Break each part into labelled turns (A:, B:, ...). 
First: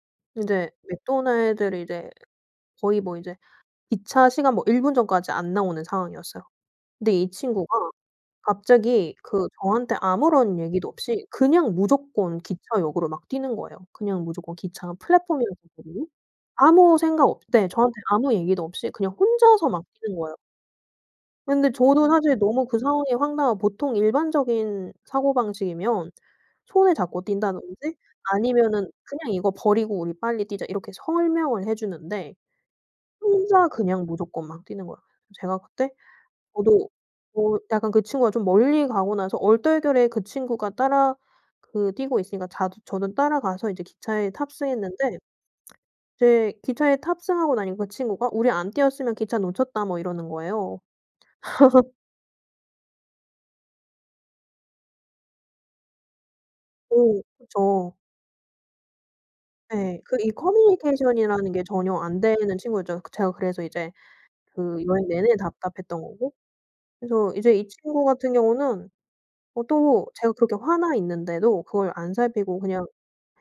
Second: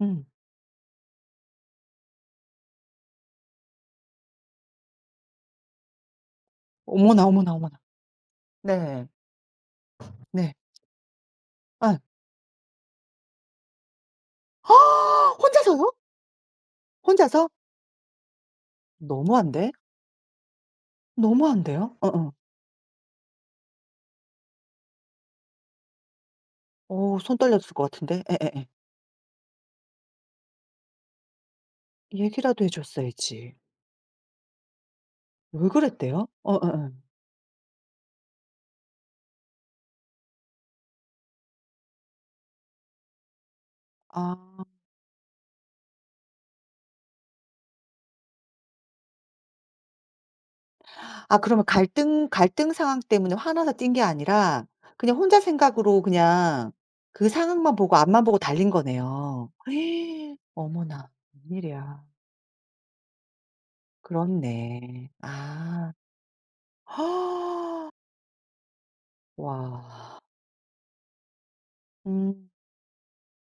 A: 음.
B: 인제 맥도날드를 이제 거의 뭐 이제 기차 시간 뭐 1 분 전까지 안 나오는 상황이었어요. 근데
A: 어머나,
B: 이
A: 어머나, 어머나.
B: 친구가
A: 네.
B: 갑자기 그 저한테
A: 네.
B: 아무런 얘기도 없이 그냥
A: 예.
B: 무조건 기차역으로 막 뛰는 거예요. 그냥 무조건 기차
A: 혼자서요?
B: 플랫폼이었었거든요? 아무 생각 없
A: 혼자서?
B: 네. 저한테 아무 얘기도 없이 그냥 혼자서
A: 너무한데.
B: 막 뛰는 거예요. 근데
A: 너무한데요.
B: 저도
A: 어어.
B: 사실 너무 그 상황이 황당한 보통 일반적인 사고방식이면 손을
A: 어
B: 잡고
A: 손 떨렸을 것
B: 뛴다든지
A: 같은데. 예예예.
B: 아니면은 "그냥 이거 버리고 우리 빨리 뛰자." 이렇게 설명을 해 주는데
A: 얘기라도 해 줬어야지.
B: 혼자 그냥 무조건 막 뛰는 거야. 제가
A: 왜
B: 그때
A: 그랬대요? 어
B: 저도
A: 예예.
B: 뭐 약간 그 친구가 좀 멀리 가고 나서 얼떨결에 그 친구가 따라 그 뛰고 있으니까 자도 저는 따라가서 이제 기차에
A: 아.
B: 탑승했는데 이제 기차에 탑승하고 나니 그 친구가 "우리 안 뛰었으면 기차 놓쳤다." 뭐 이러는 거예요.
A: 아 그러면 갈등 갈등 상황 때문에 화나서 뛴 게 아니라 그냥 혼자 생각으로 그냥
B: 어
A: 그 상황만
B: 그쵸.
A: 보고 앞만 보고 달린 거네요.
B: 예. 그 이
A: 어머나
B: 커뮤니케이션이라는 게 전혀
A: 웬일이야.
B: 안 되는 친구였죠. 그 제가 그래서 이제 그 여행
A: 그렇네.
B: 내내
A: 아.
B: 답답했던 거고. 그래서 이제 이 친구 같은 경우는 어 또
A: 와.
B: 제가 그렇게 화나 있는데도 그걸 안
A: 음.
B: 살피고 그냥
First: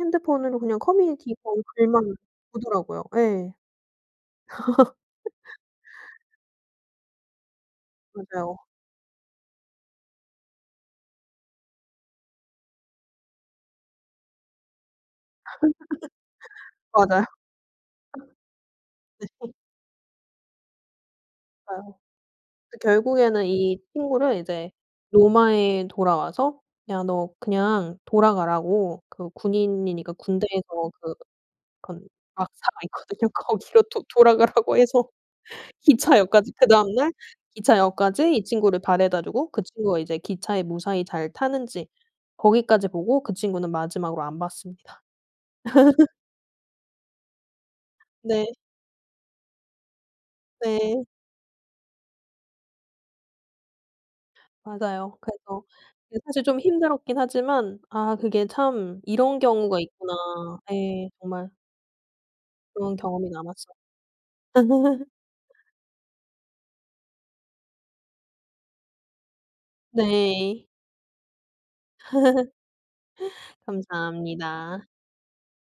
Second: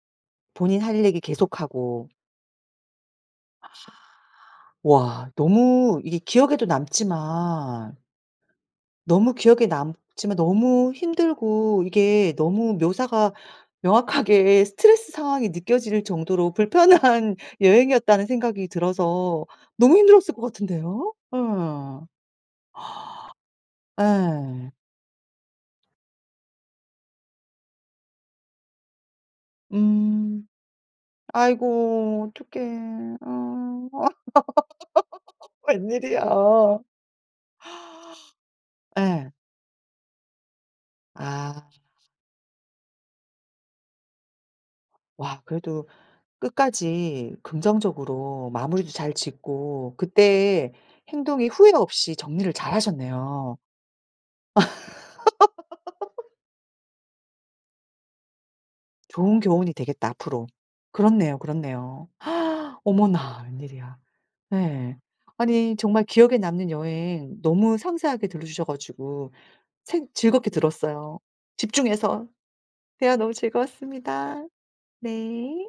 B: 핸드폰으로 그냥
A: 본인 할 얘기
B: 커뮤니티 거기
A: 계속하고
B: 글만 보더라고요. 예.
A: 와. 너무 이게 기억에도 남지만
B: 맞아요.
A: 너무 기억에 남지만 너무 힘들고 이게 너무 묘사가 명확하게 '스트레스 상황이 느껴질 정도로
B: 맞아요.
A: 불편한 여행이었다.'는 생각이 들어서
B: 네.
A: 너무 힘들었을 것 같은데요.
B: 아요.
A: 예.
B: 그 결국에는 이 친구를
A: 예.
B: 이제 로마에 돌아와서 "야 너 그냥 돌아가."라고 그 군인이니까
A: 음.
B: 군대에서 그 근
A: 아이고
B: 막사가
A: 어떡해.
B: 있거든요. 거기로
A: 어
B: 도 돌아가라고 해서
A: 웬일이야.
B: 기차역까지 그다음 날 기차역까지 이 친구를
A: 예.
B: 바래다주고 그 친구가 이제 기차에 무사히 잘
A: 아.
B: 타는지 거기까지 보고 그 친구는 마지막으로 안 봤습니다.
A: 와 그래도 끝까지 긍정적으로
B: 네.
A: 마무리도 잘 짓고 그때의
B: 네.
A: 행동이 후회 없이 정리를 잘하셨네요.
B: 맞아요. 그래서 네 사실 좀 힘들었긴 하지만 아 그게 참
A: 좋은
B: '이런
A: 교훈이
B: 경우가
A: 되겠다,
B: 있구나.'
A: 앞으로.
B: 네.
A: 그렇네요,
B: 정말
A: 그렇네요.
B: 그런 경험이
A: 어머나
B: 남았어
A: 웬일이야. 네. 아니 정말 기억에 남는 여행 너무 상세하게 들려주셔 가지고 생 즐겁게
B: 네.
A: 들었어요, 집중해서. 대화 너무 즐거웠습니다.
B: 감사합니다.
A: 네.